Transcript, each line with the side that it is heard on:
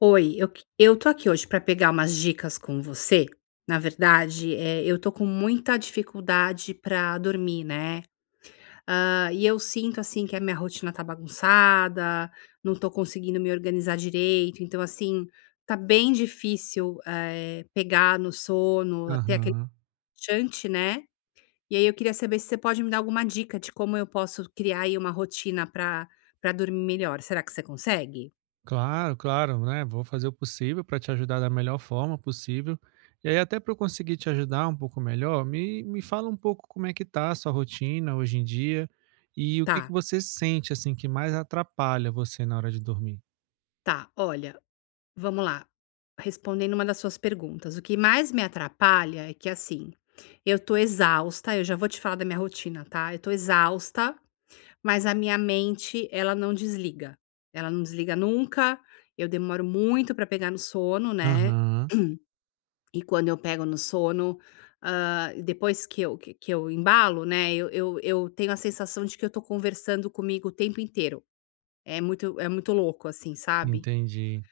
left: Oi, eu que eu tô aqui hoje pra pegar umas dicas com você, na verdade, eh, eu tô com muita dificuldade pra dormir, né, hã, e eu sinto, assim, que a minha rotina tá bagunçada, não tô conseguindo me organizar direito, então assim, tá bem difícil, eh, pegar no sono, a ter aque
right: Aham.
left: relaxante, né. E aí eu queria saber se você pode me dar alguma dica de como eu posso criar, aí, uma rotina pra pra dormir melhor, será que você consegue?
right: Claro, claro, né, vou fazer o possível pra te ajudar da melhor forma possível. Eh, até pra eu conseguir te ajudar um pouco melhor, me me fala um pouco como é que tá a sua rotina hoje em dia e o que
left: Tá.
right: que você sente, assim, que mais atrapalha você na hora de dormir.
left: Tá, olha vamo lá. Respondendo uma das suas perguntas, o que mais me atrapalha é que, assim, eu tô exausta, eu já vou te falar da minha rotina, tá, eu tô exausta, mas a minha mente ela não desliga, ela não desliga nunca, eu demoro muito pra pegar no sono, né.
right: Aham.
left: E quando eu pego no sono, hã, depois que eu, que eu que eu embalo, né, eu eu eu tenho a sensação de que eu tô conversando comigo o tempo inteiro, é muito é muito louco assim, sabe.
right: Entendi.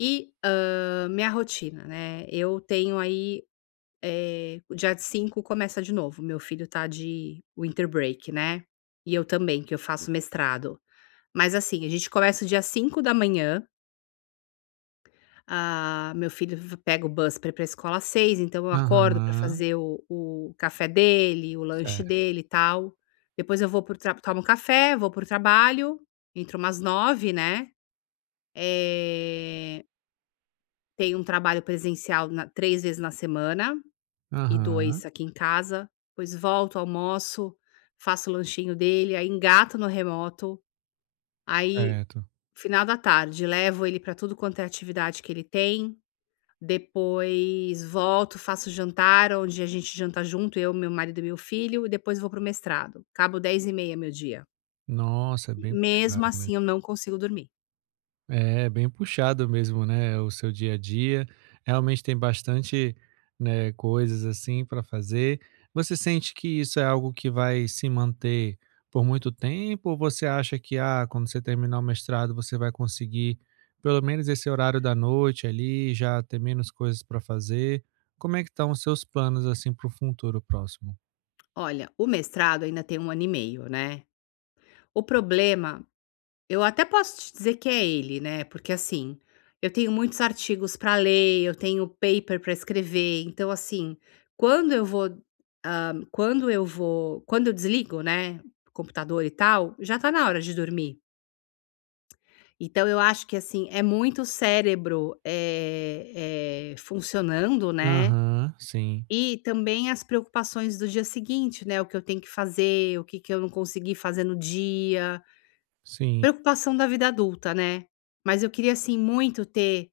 left: E, hã, minha rotina, né, eu tenho aí, eh, o dia 5 começa de novo, o meu filho tá de winter break, né, e eu também, que eu faço mestrado, mas assim, a gente começa o dia às 5h da manhã Ah, meu filho v pega o bus pra ir para escola às 6h, então eu acordo pra
right: Aham.
left: fazer o o café dele, o lanche
right: Certo.
left: dele e tal. Depois eu vou para o tra tomo café, vou para o trabalho, entro umas 9h, né. Eh Tenho um trabalho presencial na 3 vezes na semana e
right: Aham.
left: 2 aqui em casa, depois volto, almoço, faço o lanchinho dele, aí engato no remoto. Aí,
right: Certo.
left: final da tarde, levo ele para tudo quanto é atividade que ele tem. Depois volto, faço jantar, onde a gente janta junto, eu, meu marido e meu filho, e depois vou para o mestrado. Acabo 22:30h meu dia.
right: Nossa, é bem
left: Mesmo
right: puxado mesmo.
left: assim eu não consigo dormir.
right: É, bem puxado mesmo, né, o seu dia a dia. Realmente tem bastante, né, coisas assim para fazer. Você sente que isso é algo que vai se manter por muito tempo ou você acha que, ah, quando você terminar o mestrado, você vai conseguir, pelo menos esse horário da noite ali, já ter menos coisas para fazer? Como é que estão os seus planos assim para o futuro próximo?
left: Olha, o mestrado ainda tem 1 ano e meio, né. O problema, eu até posso te dizer que é ele, né, porque assim, eu tenho muitos artigos pra ler, eu tenho paper pra escrever. Então assim, quando eu vou, hã, quando eu vou quando eu desligo, né, o computador e tal, já tá na hora de dormir. Então, eu acho que assim, é muito cérebro, eh eh, funcionando, né,
right: Aham, sim.
left: e também as preocupações do dia seguinte, né, o que eu tenho que fazer, o que que eu não consegui fazer no dia.
right: Sim.
left: Preocupação da vida adulta, né, mas eu queria assim muito ter te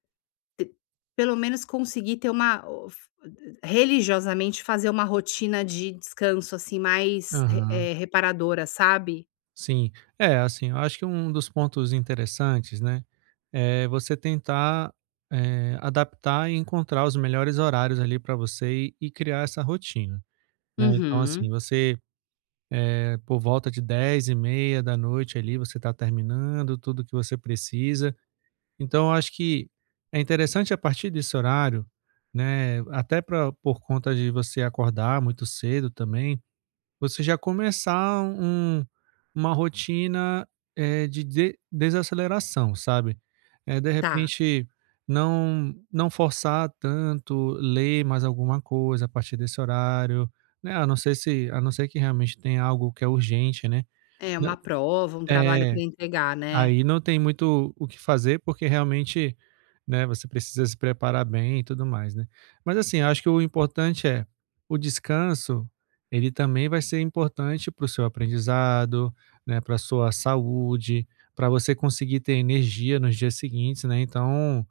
left: pelo menos conseguir ter uma o f religiosamente, fazer uma rotina de descanso assim mais,
right: Aham.
left: eh, re reparadora, sabe.
right: Sim, é, assim, eu acho que um dos pontos interessantes, né, é você tentar, eh, adaptar e encontrar os melhores horários ali, para você e e criar essa rotina, né. Então assim,
left: Uhum.
right: você, eh, por volta de 22h30 ali, você tá terminando tudo que você precisa. Então, eu acho que é interessante a partir desse horário, né, até pra por conta de você acordar muito cedo também, você já começar um uma rotina, eh, de dese desaceleração, sabe. Eh, de
left: Tá.
right: repente, não não forçar tanto ler mais alguma coisa, a partir desse horário, né, a não ser se a não ser que realmente tenha algo que é urgente, né.
left: É,
right: Né
left: uma prova, um trabalho
right: É,
left: pra entregar, né.
right: aí não tem muito o que fazer, porque realmente, né, você precisa se preparar bem e tudo mais, né. Mas assim, acho que o importante é o descanso, ele também vai ser importante para o seu aprendizado, né, pra sua saúde, pra você conseguir ter energia nos dias seguintes, né. Então,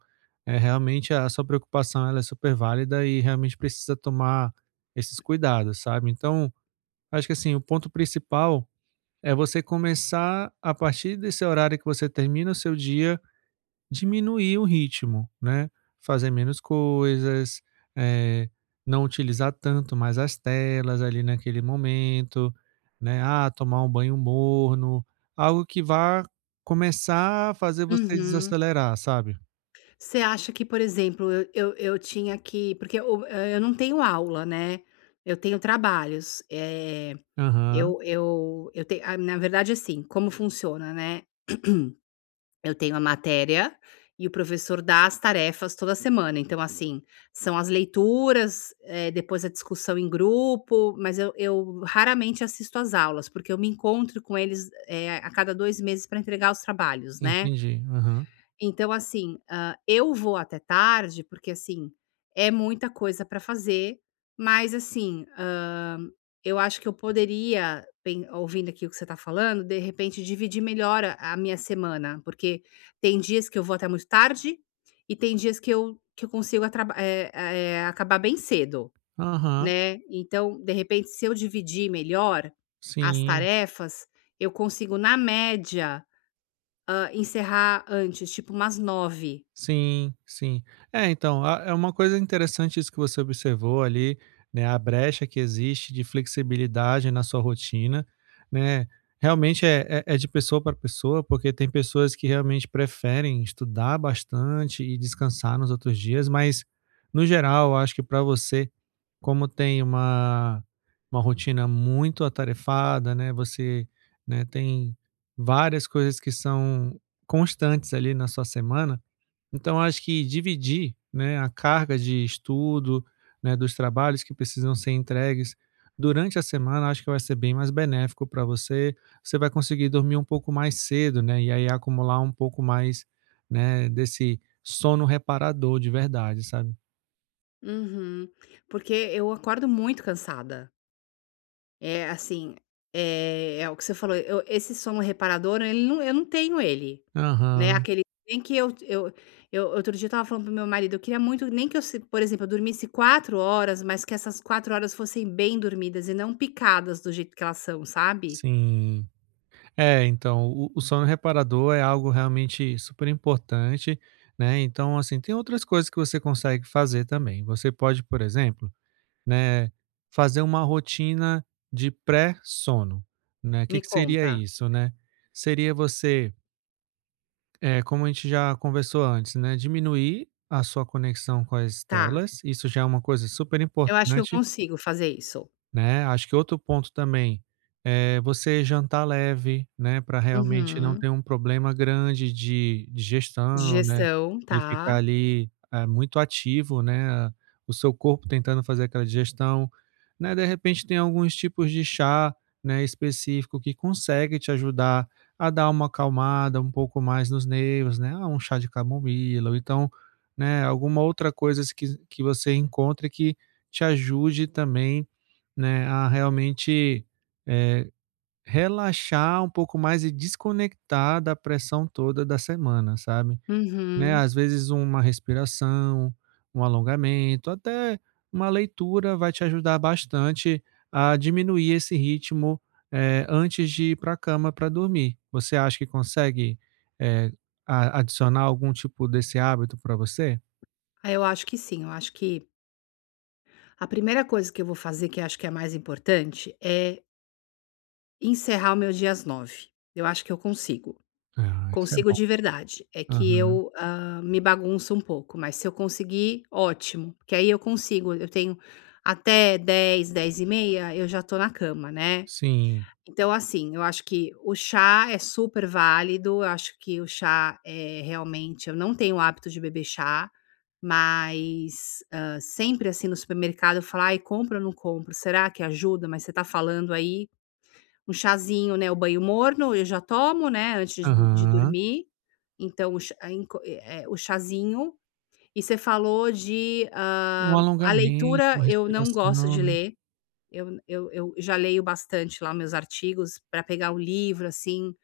right: eh, realmente a sua preocupação ela é super válida e realmente precisa tomar esses cuidados, sabe. Então, acho que assim, o ponto principal é você começar, a partir desse horário que você termina o seu dia, diminuir o ritmo, né, fazer menos coisas, eh, não utilizar tanto mais as telas ali, naquele momento, né, ah, tomar um banho morno, algo que vá começar a fazer você
left: Uhum.
right: desacelerar, sabe?
left: Você acha que, por exemplo, eu eu eu tinha que porque o a eu não tenho aula, né, eu tenho trabalhos, eh,
right: Aham.
left: eu eu eu te na verdade, assim, como funciona, né, eu tenho a matéria e o professor dá as tarefas toda semana, então, assim, são as leituras, eh, depois a discussão em grupo, mas eu eu, raramente, assisto às aulas, porque eu me encontro com eles, eh, a cada 2 meses pra entregar os trabalhos, né.
right: Entendi, aham.
left: Então, assim, hã, eu vou até tarde, porque, assim, é muita coisa pra fazer, mas, assim, hã, eu acho que eu poderia pen ouvindo aqui o que você tá falando, de repente, dividir melhor a a minha semana, porque tem dias que eu vou até muito tarde e tem dias que eu que eu consigo atra é a é acabar bem cedo,
right: Aham.
left: né, então, de repente, se eu dividir melhor as
right: Sim.
left: tarefas, eu consigo, na média, hã, encerrar antes, tipo umas 21h.
right: Sim, sim. É, então, a é uma coisa interessante isso que você observou, ali, né, a brecha que existe de flexibilidade na sua rotina, né, realmente, é é é de pessoa pra pessoa, porque tem pessoas que, realmente, preferem estudar bastante e descansar nos outros dias, mas, no geral, acho que pra você, como tem uma uma rotina muito atarefada, né, você, né, tem várias coisas que são constantes ali, na sua semana, então acho que dividir, né, a carga de estudo, né, dos trabalhos que precisam ser entregues durante a semana, acho que vai ser bem mais benéfico pra você, você vai conseguir dormir um pouco mais cedo, né, e, aí, acumular um pouco mais, né, desse sono reparador, de verdade, sabe.
left: Uhum, porque eu acordo muito cansada. É assim, eh, é o que você falou, eu esse sono reparador, ele nu eu não tenho ele, né,
right: Aham.
left: aquele bem que eu eu eu, outro dia, eu estava falando para o meu marido: "Eu queria muito, nem que eu se por exemplo, se eu dormisse 4 horas, mas que essas 4 horas fossem bem dormidas e não picadas, do jeito que elas são", sabe.
right: Sim, é, então, o o sono reparador é algo realmente super importante, né, então, assim, tem outras coisas que você consegue fazer também. Você pode, por exemplo, né, fazer uma rotina de pré-sono, né, o que
left: Me
right: que seria
left: conta.
right: isso, né? Seria você eh, como a gente já conversou antes, né, diminuir a sua conexão com as
left: Tá.
right: telas, isso já é uma coisa super
left: Eu acho que eu
right: importante
left: consigo fazer isso.
right: né, acho que outro ponto também é você jantar leve, né, pra realmente não
left: Uhum.
right: ter um problema grande de digestão, né,
left: Digestão,
right: de ficar
left: tá.
right: ali, eh, muito ativo, né, o seu corpo tentando fazer aquela digestão, né. De repente tem alguns tipos de chá, né, específico que consegue te ajudar a dar uma acalmada um pouco mais nos nervos, né, ah, um chá de camomila ou então, né, alguma outra coisas que que você encontre que te ajude também, né, a realmente, eh, relaxar um pouco mais e desconectar da pressão toda da semana, sabe. Né,
left: Uhum.
right: às vezes, uma respiração, um alongamento, até uma leitura vai te ajudar bastante a diminuir esse ritmo, eh, antes de ir pra cama pra dormir. Você acha que consegue, eh, a adicionar algum tipo desse hábito pra você?
left: Ah, eu acho que sim, eu acho que a 1ª coisa que eu vou fazer, que acho que é a mais importante, é Encerrar o meu dia às 21h. Eu acho que eu consigo.
right: Ah, isso é
left: Consigo
right: bom.
left: de verdade. É que
right: Aham.
left: eu, hã, me bagunço um pouco, mas se eu conseguir, ótimo, porque aí eu consigo, eu tenho até 22h, 22h30 eu já tô na cama, né?
right: Sim.
left: Então, assim, eu acho que o chá é super válido, eu acho que o chá, eh, realmente, eu não tenho o hábito de beber chá, mas, hã, sempre, assim, no supermercado eu falo: "Ai, compro ou não compro? Será que ajuda?". Mas você tá falando aí, um chazinho, né, o banho morno eu já tomo, né, antes do de
right: Aham.
left: dormir. Então, o ch é, em co é é, o chazinho. E você falou de,
right: Um
left: hã, a
right: alongamento,
left: leitura,
right: uma
left: eu não gosto
right: respiração,
left: de
right: né?
left: ler. Eu n eu eu já leio bastante lá meus artigos, pra pegar o livro, assim,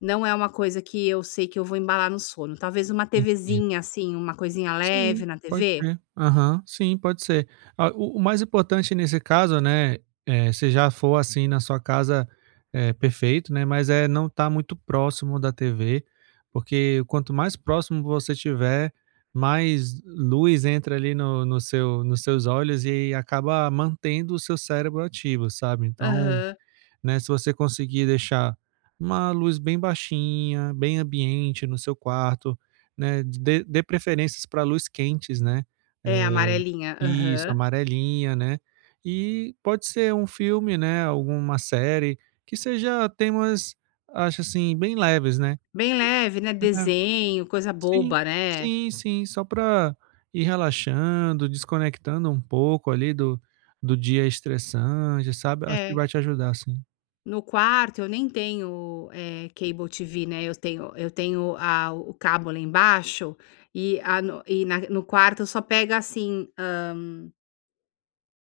left: não é uma coisa que eu sei que eu vou embalar no sono. Talvez uma
right: Entendi.
left: TVzinha, assim, uma coisinha
right: Sim,
left: leve na
right: pode
left: TV?
right: ser. Aham, sim, pode ser. Ah, o o mais importante nesse caso, né, eh, se já for, assim, na sua casa, eh, perfeito, né, mas, eh, não estar muito próximo da TV, porque quanto mais próximo você estiver, mais luz entra ali no no seu nos seus olhos, e aí acaba mantendo o seu cérebro ativo, sabe, então,
left: Aham.
right: né, se você conseguir deixar uma luz bem baixinha, bem ambiente no seu quarto, né? D dê dê preferências pra luz quentes, né? Eh,
left: É, amarelinha.
right: isso,
left: Aham.
right: amarelinha, né, e pode ser um filme, né, alguma série que seja temas, acho, assim, bem leves, né?
left: Bem leve, né?
right: É.
left: Desenho, coisa
right: Sim,
left: boba, né?
right: sim, sim, só pra ir relaxando, desconectando um pouco ali do do dia estressante, sabe? Acho que
left: É.
right: vai te ajudar, sim.
left: No quarto, eu nem tenho, eh, cable TV, né, eu tenho eu tenho a o o cabo lá embaixo e a no e na no quarto, só pega assim, hã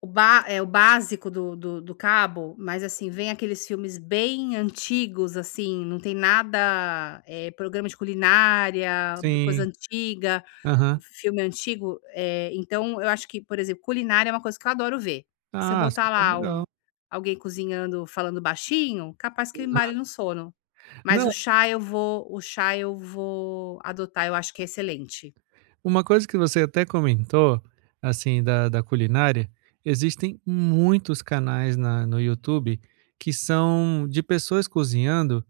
left: O bá eh, o básico do do do cabo, mas, assim, vêm aqueles filmes bem antigos, assim, não tem nada, eh programa de culinária, coisa
right: Sim.
left: antiga,
right: Aham.
left: filme antigo. Eh, então eu acho que, por exemplo, culinária é uma coisa que eu adoro ver. Se eu
right: Ah,
left: botar
right: super
left: lá um
right: legal.
left: alguém cozinhando, falando baixinho, capaz que eu embale
right: Aham.
left: no sono, mas
right: Não
left: o chá eu vou o chá eu vou adotar, eu acho que é excelente.
right: Uma coisa que você até comentou, assim, da da culinária, existem muitos canais na no YouTube que são de pessoas cozinhando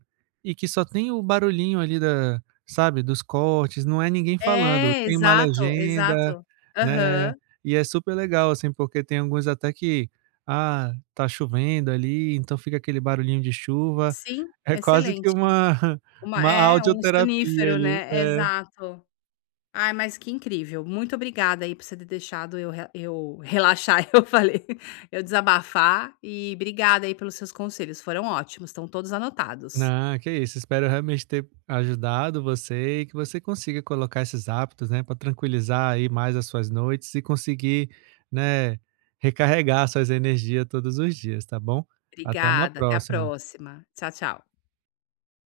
right: e que só tem o barulhinho ali da sabe, dos cortes, não é ninguém falando,
left: É,
right: tem uma
left: exato,
right: legenda,
left: exato.
right: né,
left: Aham.
right: e é super legal, assim, porque tem alguns até que: "Ah, tá chovendo ali", então fica aquele barulhinho de chuva.
left: Sim,
right: É quase que
left: excelente.
right: uma
left: Uma
right: uma
left: é, um
right: audioterapia
left: sonífero,
right: ali.
left: né.
right: É.
left: Exato. Ai, mas que incrível. Muito obrigada aí por você ter deixado eu re eu relaxar, eu falei. Eu desabafar e obrigada aí pelos seus conselhos, foram ótimos, estão todos anotados.
right: Não, que isso, espero realmente ter ajudado você e que você consiga colocar esses hábitos, né, pra tranquilizar aí mais as suas noites e conseguir, né, recarregar suas energia todos os dias, tá bom? Até uma
left: Obrigada, até a
right: próxima.
left: próxima. Tchau, tchau.